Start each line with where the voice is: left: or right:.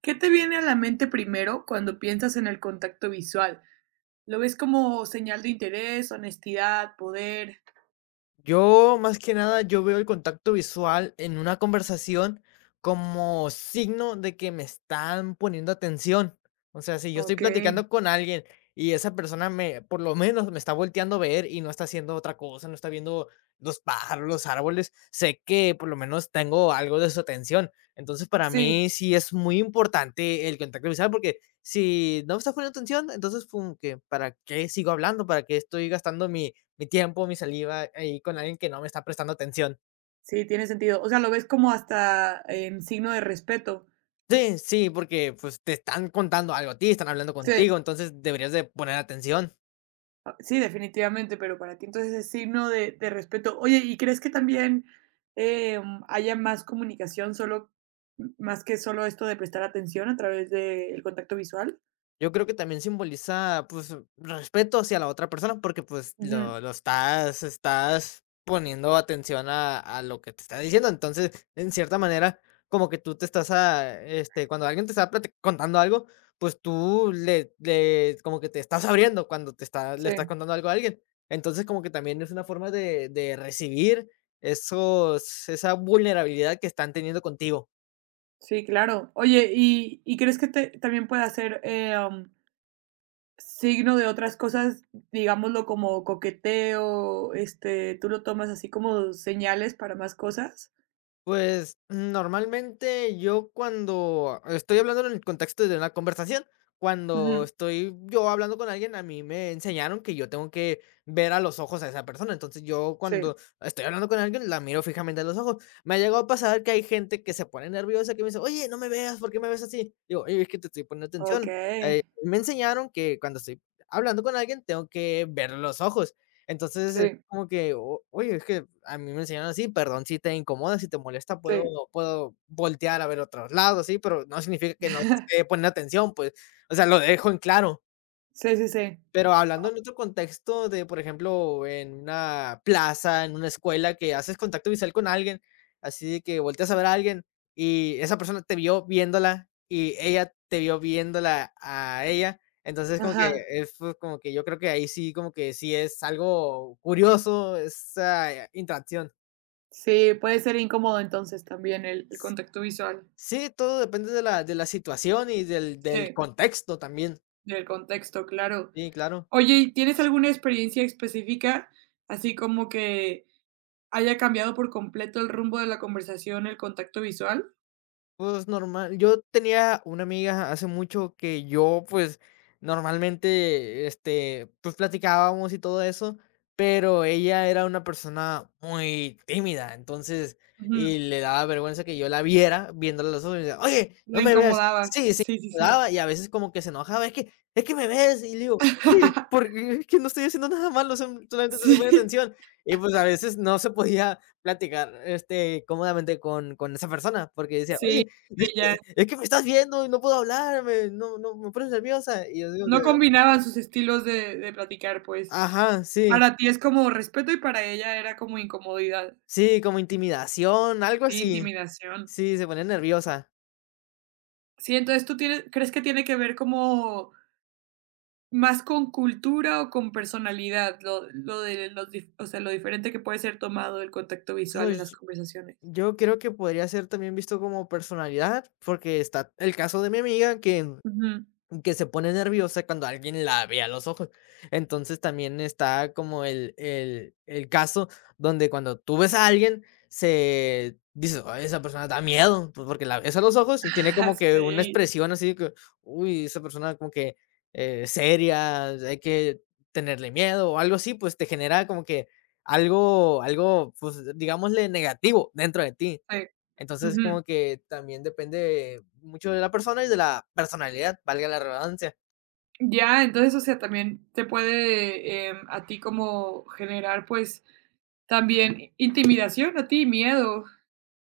right: ¿Qué te viene a la mente primero cuando piensas en el contacto visual? ¿Lo ves como señal de interés, honestidad, poder?
left: Yo, más que nada, yo veo el contacto visual en una conversación como signo de que me están poniendo atención. O sea, si yo estoy
right: Ok,
left: platicando con alguien y esa persona me, por lo menos, me está volteando a ver y no está haciendo otra cosa, no está viendo los pájaros, los árboles, sé que por lo menos tengo algo de su atención. Entonces, para
right: sí,
left: mí sí es muy importante el contacto visual porque si no me estás poniendo atención, entonces, pum, ¿que para qué sigo hablando? ¿Para qué estoy gastando mi tiempo, mi saliva ahí con alguien que no me está prestando atención?
right: sí, tiene sentido. O sea, lo ves como hasta en signo de respeto.
left: Sí, sí, porque, pues, te están contando algo a ti, están hablando
right: Sí,
left: contigo, entonces deberías de poner atención.
right: ah, sí, definitivamente, pero para ti entonces es signo de respeto. Oye, ¿y crees que también eh, haya más comunicación solo, más que solo esto de prestar atención a través del contacto visual?
left: Yo creo que también simboliza, pues, respeto hacia la otra persona, porque, pues,
right: Ujú.
left: lo estás poniendo atención a lo que te está diciendo. Entonces, en cierta manera, como que tú te estás cuando alguien te está plati contando algo, pues, tú le como que te estás abriendo cuando te está le estás
right: Sí.
left: contando algo a alguien. Entonces, como que también es una forma de recibir esos esa vulnerabilidad que están teniendo contigo.
right: Sí, claro. Oye, ¿y crees que te también pueda ser, signo de otras cosas, digámoslo, como coqueteo? Este, ¿tú lo tomas así como señales para más cosas?
left: Pues, normalmente yo cuando estoy hablando en el contexto de una conversación, cuando
right: Ujú.
left: estoy yo hablando con alguien, a mí me enseñaron que yo tengo que ver a los ojos a esa persona. Entonces, yo
right: Sí.
left: cuando estoy hablando con alguien, la miro fijamente a los ojos. Me ha llegado a pasar que hay gente que se pone nerviosa, que me dice: "Oye, no me veas, ¿por qué me ves así?". Digo: "Oye, es que te estoy poniendo atención".
right: Okey.
left: Me enseñaron que cuando estoy hablando con alguien, tengo que ver los ojos. Entonces
right: Sí,
left: como que, o oye, es que a mí me enseñaron así, perdón si te incomoda, si te molesta, puedo
right: sí.
left: puedo voltear a ver otros lados, sí, pero no significa que no te esté poniendo atención, pues, o sea, lo dejo en claro.
right: Sí, sí, sí.
left: Pero hablando en otro contexto de, por ejemplo, en una plaza, en una escuela, que haces contacto visual con alguien, así de que volteas a ver a alguien y esa persona te vio viéndola y ella te vio viéndola a ella. Entonces, como que
right: Ajá.
left: es fue como que yo creo que ahí sí, como que sí es algo curioso esa interacción.
right: Sí, puede ser incómodo entonces también el contacto visual.
left: Sí, todo depende de la situación y del
right: Sí,
left: contexto también.
right: y el contexto, claro.
left: Sí, claro.
right: Oye, ¿y tienes alguna experiencia específica, así como que haya cambiado por completo el rumbo de la conversación, el contacto visual?
left: Pues normal, yo tenía una amiga hace mucho que yo, pues, normalmente, este, pues platicábamos y todo eso, pero ella era una persona muy tímida, entonces,
right: Ujú.
left: y le daba vergüenza que yo la viera viéndola a los ojos y decía, oye,
right: La
left: no me veas.
right: incomodaba.
left: Sí, sí,
right: Sí, sí,
left: me
right: sí.
left: daba, y a veces como que se enojaba, es que me ves, y le digo, oye, porque es que no estoy haciendo nada malo, solamente te estoy
right: Sí,
left: poniendo atención. Y pues a veces no se podía platicar este, cómodamente con esa persona, porque decía,
right: sí,
left: oye, es
right: ella
left: que es que me estás viendo y no puedo hablar, me no me pones nerviosa. Y yo digo que
right: no combinaban sus estilos de platicar, pues.
left: ajá, sí,
right: Para ti es como respeto y para ella era como incomodidad,
left: sí, como intimidación, algo
right: sí,
left: así.
right: intimidación.
left: Sí, se pone nerviosa.
right: Sí, entonces, ¿tú tienes crees que tiene que ver como más con cultura o con personalidad? Lo de los dif o sea, lo diferente que puede ser tomado el contacto visual en las
left: Pues,
right: conversaciones.
left: yo creo que podría ser también visto como personalidad, porque está el caso de mi amiga que
right: Ujú.
left: que se pone nerviosa cuando alguien la ve a los ojos. Entonces también está como el caso donde cuando tú ves a alguien, se dices: "Ay, esa persona da miedo, pues porque la ves a los ojos y tiene como que una
right: Sí,
left: expresión así de que, uy, esa persona como que seria, hay que tenerle miedo o algo así", pues te genera como que algo, pues digámosle negativo dentro de ti.
right: sí.
left: Entonces,
right: Ujú.
left: como que también depende mucho de la persona y de la personalidad, valga la redundancia.
right: Ya, entonces, o sea, también te puede, a ti como generar, pues, también intimidación a ti, miedo.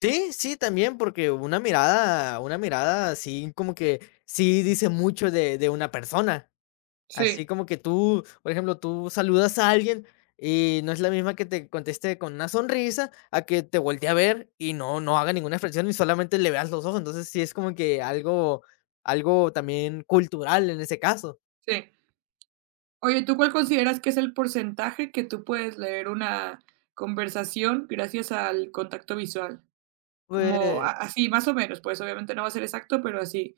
left: Sí, sí, también, porque una mirada así como que sí dice mucho de una persona. Así
right: Sí,
left: como que tú, por ejemplo, tú saludas a alguien y no es la misma que te conteste con una sonrisa a que te voltee a ver y no haga ninguna expresión y solamente le veas los ojos. Entonces, sí es como que algo también cultural en ese caso.
right: sí. Oye, ¿tú cuál consideras que es el porcentaje que tú puedes leer una conversación gracias al contacto visual? Como a
left: Pues
right: así, más o menos, pues, obviamente no va a ser exacto, pero así.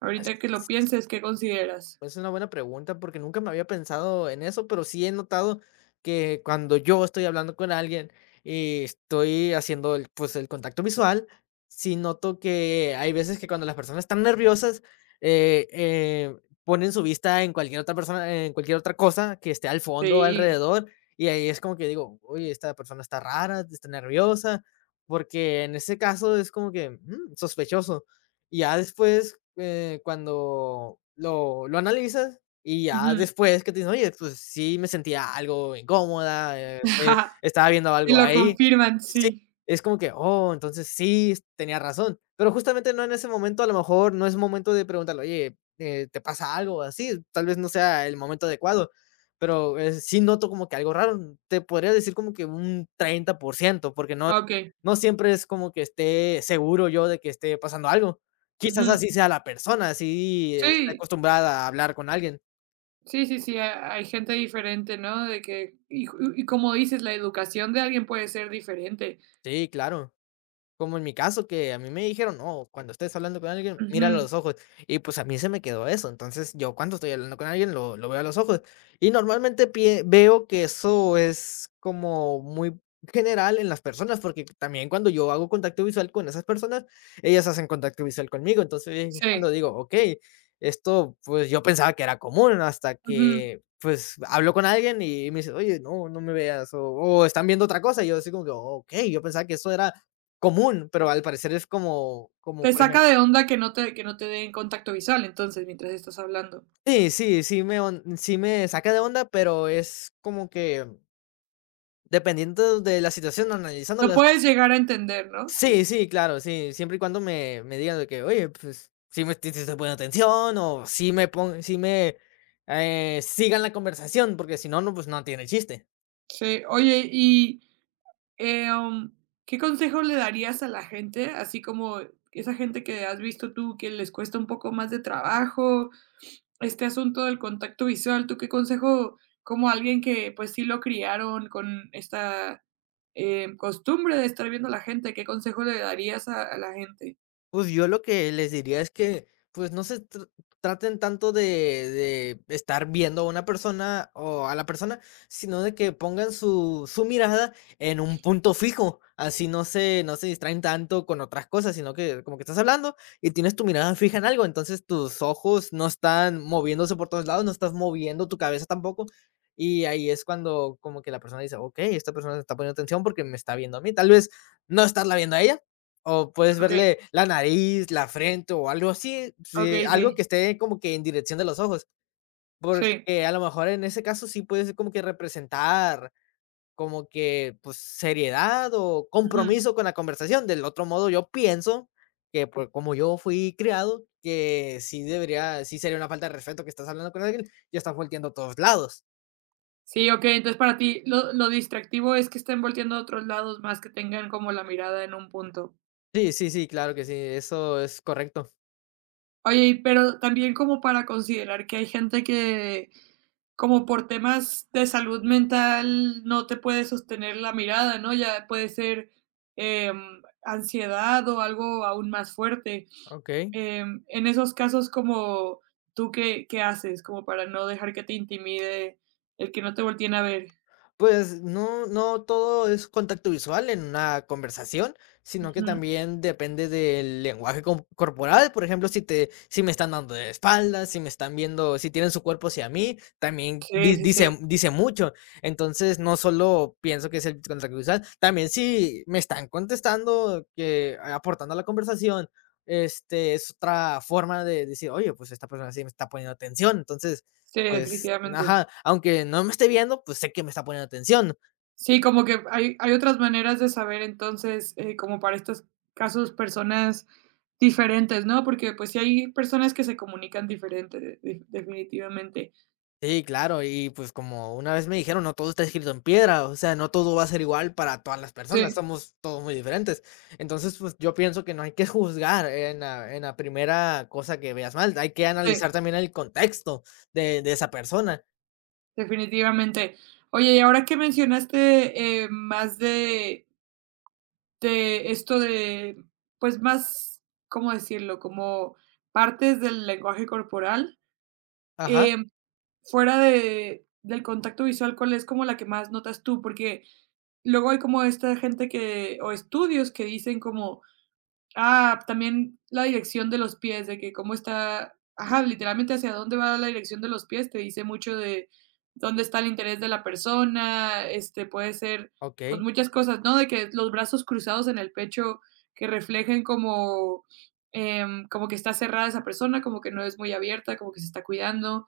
right: Ahorita que lo pienses, ¿qué consideras?
left: es una buena pregunta porque nunca me había pensado en eso, pero sí he notado que cuando yo estoy hablando con alguien y estoy haciendo el, pues, el contacto visual, sí noto que hay veces que cuando las personas están nerviosas, eh, eh, ponen su vista en cualquier otra persona, en cualquier otra cosa que esté al fondo o
right: Sí.
left: alrededor, y ahí es como que digo: "Oye, esta persona está rara, está nerviosa", porque en ese caso es como que sospechoso. Y ya después, cuando lo analizas, y ya
right: Ujú.
left: después que te dicen: "Oye, pues sí me sentía algo incómoda, estaba viendo
right: Te
left: algo
right: lo
left: ahí".
right: confirman,
left: Sí,
right: sí.
left: es como que: "Oh, entonces sí, tenía razón". Pero justamente no en ese momento, a lo mejor no es momento de preguntarle: "Oye, ¿te pasa algo así?". Tal vez no sea el momento adecuado, pero sí noto como que algo raro. Te podría decir como que un 30% porque no,
right: Okey.
left: no siempre es como que esté seguro yo de que esté pasando algo. Quizás
right: Ujú.
left: así sea la persona, así está
right: Sí.
left: acostumbrada a hablar con alguien.
right: Sí, sí, sí, hay gente diferente, ¿no? De que, y, y como dices, la educación de alguien puede ser diferente.
left: Sí, claro. Como en mi caso, que a mí me dijeron: "No, cuando estés hablando con alguien, míralo a
right: Ujú.
left: los ojos", y, pues, a mí se me quedó eso. Entonces, yo cuando estoy hablando con alguien lo veo a los ojos, y normalmente pie veo que eso es como muy general en las personas, porque también cuando yo hago contacto visual con esas personas, ellas hacen contacto visual conmigo. Entonces, ahí es
right: Sí,
left: cuando digo: "Okey, esto, pues, yo pensaba que era común", hasta
right: ujú.
left: que, pues, hablo con alguien y me dice: "Oye, no, no me veas", o están viendo otra cosa, y yo así como que: "Okey, yo pensaba que eso era común, pero al parecer es como,
right: Te
left: por
right: saca
left: ejemplo".
right: de onda que no que no te den contacto visual, entonces, mientras estás hablando.
left: Sí, sí, sí me on sí me saca de onda, pero es como que dependiendo de la situación,
right: Lo
left: analizándola.
right: puedes llegar a entender, ¿no?
left: Sí,
right: Sí.
left: sí, claro, sí, siempre y cuando me digan de que: "Oye, pues, sí me estuviste poniendo atención", o sí me, sigan la conversación, porque si no, no, pues, no tiene chiste.
right: Sí. Oye, y eh, um, ¿qué consejo le darías a la gente? Así como esa gente que has visto tú que les cuesta un poco más de trabajo este asunto del contacto visual, ¿tú qué consejo, como alguien que, pues, sí lo criaron con esta, costumbre de estar viendo a la gente, qué consejo le darías a la gente?
left: Pues, yo lo que les diría es que, pues, no se tr traten tanto de estar viendo a una persona o a la persona, sino de que pongan su mirada en un punto fijo, así no se distraen tanto con otras cosas, sino que como que estás hablando y tienes tu mirada fija en algo, entonces tus ojos no están moviéndose por todos lados, no estás moviendo tu cabeza tampoco, y ahí es cuando como que la persona dice: "Okey, esta persona se está poniendo atención porque me está viendo a mí", tal vez no estarla viendo a ella. O puedes
right: Okey,
left: verle la nariz, la frente o algo así, sí,
right: okey,
left: algo
right: sí,
left: que esté como que en dirección de los ojos,
right: sí,
left: porque a lo mejor en ese caso sí puedes como que representar como que, pues, seriedad o
right: ujú.
left: compromiso con la conversación. Del otro modo, yo pienso que, pues, como yo fui criado, que sí sería una falta de respeto que estás hablando con alguien y estás volteando a todos lados.
right: Sí, okey, entonces para ti lo distractivo es que estén volteando a otros lados más que tengan como la mirada en un punto.
left: Sí, sí, sí, claro que sí, eso es correcto.
right: Oye, y pero también como para considerar que hay gente que, como por temas de salud mental, no te puede sostener la mirada, ¿no? Ya puede ser, ansiedad o algo aún más fuerte.
left: Okey.
right: Em, en esos casos, como, ¿tú qué haces? Como para no dejar que te intimide el que no te volteen a ver.
left: Pues no, no todo es contacto visual en una conversación, sino que
right: Ujú.
left: también depende del lenguaje corporal. Por ejemplo, si me están dando de espaldas, si me están viendo, si tienen su cuerpo hacia mí, también
right: Sí, sí, sí.
left: dice mucho. Entonces, no solo pienso que es el contacto visual, también si me están contestando, que aportando a la conversación, este es otra forma de decir: "Oye, pues esta persona sí me está poniendo atención". Entonces,
right: Sí,
left: pues,
right: definitivamente.
left: ajá, aunque no me esté viendo, pues, sé que me está poniendo atención.
right: Sí, como que hay otras maneras de saber entonces, como para estos casos, personas diferentes, ¿no? Porque, pues, sí hay personas que se comunican diferente, de definitivamente.
left: Sí, claro, y, pues, como una vez me dijeron: "No todo está escrito en piedra", o sea, no todo va a ser igual para todas las personas,
right: Sí,
left: somos todos muy diferentes. Entonces, pues, yo pienso que no hay que juzgar en la primera cosa que veas mal, hay que
right: sí,
left: analizar también el contexto de esa persona.
right: definitivamente. Oye, y ahora que mencionaste, más de esto de, pues, más, ¿cómo decirlo? Como partes del lenguaje corporal,
left: Ajá,
right: em, fuera de del contacto visual, ¿cuál es como la que más notas tú? Porque luego hay como esta gente que o estudios que dicen como, ah, también la dirección de los pies, de que cómo está, ajá, literalmente hacia dónde va la dirección de los pies, te dice mucho de dónde está el interés de la persona, este, puede ser, pues,
left: okey.
right: muchas cosas, ¿no? De que los brazos cruzados en el pecho que reflejen como, como que está cerrada esa persona, como que no es muy abierta, como que se está cuidando.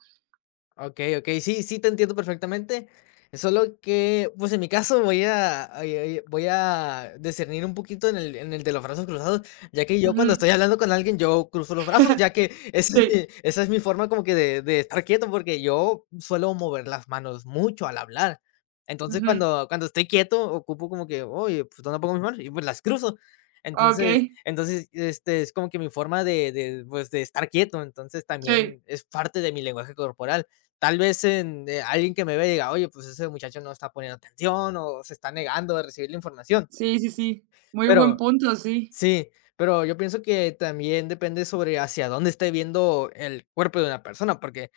left: Okey, okey. Sí, sí, te entiendo perfectamente. Solo que, pues, en mi caso voy a voy a discernir un poquito en el de los brazos cruzados, ya que yo cuando
right: Ujú.
left: estoy hablando con alguien, yo cruzo los brazos, ya que
right: Sí.
left: esa es mi forma como que de estar quieto, porque yo suelo mover las manos mucho al hablar. Entonces,
right: Ujú.
left: cuando estoy quieto, ocupo como que: "Oye, pues, ¿dónde pongo mis manos?". Y, pues, las cruzo. Entonces
right: Okey.
left: entonces, es como que mi forma de, pues, de estar quieto. Entonces,
right: Sí.
left: también es parte de mi lenguaje corporal tal vez en, alguien que me vea y diga, oye, pues ese muchacho no está poniendo atención o se está negando de recibir la información.
right: Sí, sí, sí. Muy buen
left: Pero
right: punto, sí.
left: sí, pero yo pienso que también depende sobre hacia dónde esté viendo el cuerpo de una persona, porque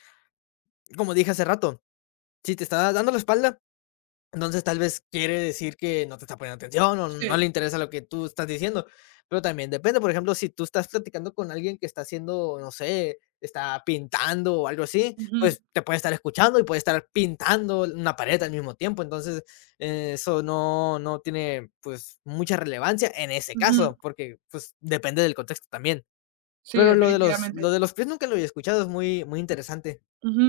left: como dije hace rato, si te está dando la espalda, entonces, tal vez quiere decir que no te está poniendo atención, o no le
right: Sí.
left: interesa lo que tú estás diciendo. Pero también depende, por ejemplo, si tú estás platicando con alguien que está haciendo, no sé, está pintando o algo así,
right: Ujú,
left: pues te puede estar escuchando y puede estar pintando una pared al mismo tiempo. Entonces, eso no, no tiene pues mucha relevancia en ese
right: ujú.
left: caso, porque pues depende del contexto también.
right: Sí,
left: Pero lo de los, lo
right: definitivamente.
left: de los pies nunca lo había escuchado, es muy, muy interesante.
right: Ujú,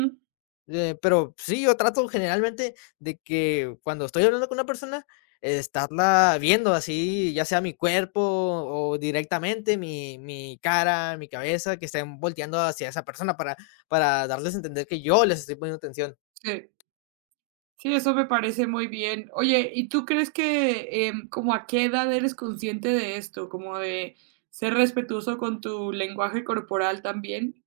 left: Pero sí, yo trato generalmente de que cuando estoy hablando con una persona, estarla viendo así, ya sea mi cuerpo o directamente mi cara, mi cabeza, que estén volteando hacia esa persona para, darles a entender que yo les estoy poniendo atención.
right: sí. Sí, eso me parece muy bien. Oye, ¿y tú crees que, como a qué edad eres consciente de esto? Como de ser respetuoso con tu lenguaje corporal también,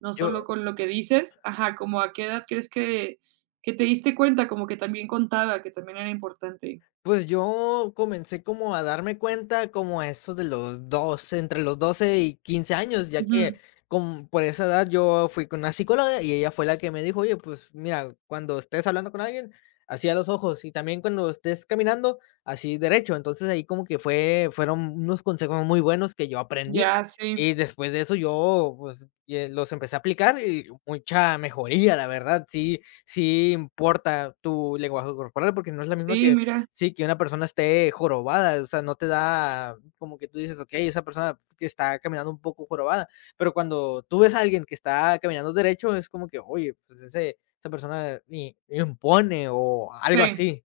right: no solo
left: Yo,
right: con lo que dices. Ajá, ¿como a qué edad crees que te diste cuenta como que también contaba, que también era importante?
left: Pues yo comencé como a darme cuenta como a eso de los 12, entre los 12 y 15 años, ya que
right: Ujú.
left: con por esa edad yo fui con una psicóloga y ella fue la que me dijo: "Oye, pues mira, cuando estés hablando con alguien, así a los ojos y también cuando estés caminando, así derecho". Entonces ahí como que fueron unos consejos muy buenos que yo aprendí,
right: Ya, sí.
left: y después de eso yo, pues, los empecé a aplicar y mucha mejoría, la verdad, sí sí importa tu lenguaje corporal porque no es la misma
right: Sí,
left: que
right: mira.
left: sí, que una persona esté jorobada, o sea, no te da como que tú dices, ok, esa persona que está caminando un poco jorobada, pero cuando tú ves a alguien que está caminando derecho, es como que, oye, pues ese, esa persona impone o algo
right: Sí,
left: así,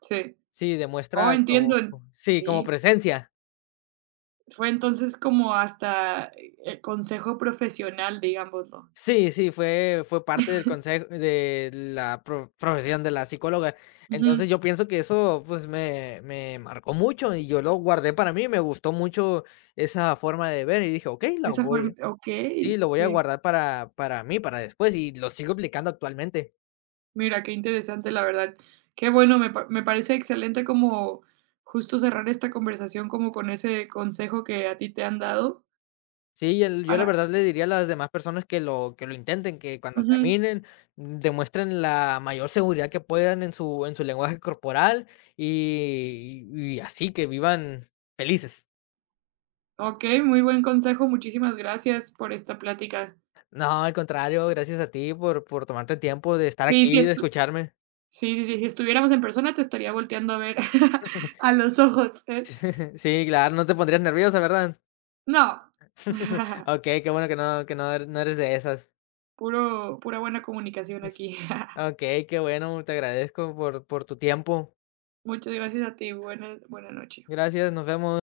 right: sí.
left: sí,
right: Oh,
left: demuestra
right: entiendo,
left: como,
right: en
left: sí, como
right: sí.
left: presencia.
right: Fue entonces como hasta, consejo profesional, digámoslo.
left: Sí, sí, fue parte del consejo de la profesión de la psicóloga. Entonces,
right: Ujú.
left: yo pienso que eso, pues, me marcó mucho y yo lo guardé para mí, me gustó mucho esa forma de ver y dije: "Okey, la
right: Esa forma,
left: voy sí,
right: okey,
left: lo voy a
right: sí.
left: guardar para mí, para después", y lo sigo aplicando actualmente.
right: Mira, qué interesante, la verdad. Qué bueno, me pa me parece excelente como justo cerrar esta conversación como con ese consejo que a ti te han dado
left: Sí, el yo la
right: para
left: verdad le diría a las demás personas que lo intenten, que cuando
right: ujú.
left: caminen, demuestren la mayor seguridad que puedan en su lenguaje corporal, y así, que vivan felices.
right: Okey, muy buen consejo. Muchísimas gracias por esta plática.
left: No, al contrario, gracias a ti por tomarte el tiempo de estar
right: Sí, sí,
left: aquí, de
right: estu
left: escucharme.
right: sí, sí, sí, si estuviéramos en persona, te estaría volteando a ver a los ojos, eh.
left: Sí, claro, no te pondrías nerviosa, ¿verdad?
right: No.
left: Okey, qué bueno que no eres de esas.
right: Puro Pura buena comunicación aquí.
left: Okey, qué bueno, te agradezco por tu tiempo.
right: Muchas gracias a ti. Buena buena noche.
left: Gracias, nos vemos.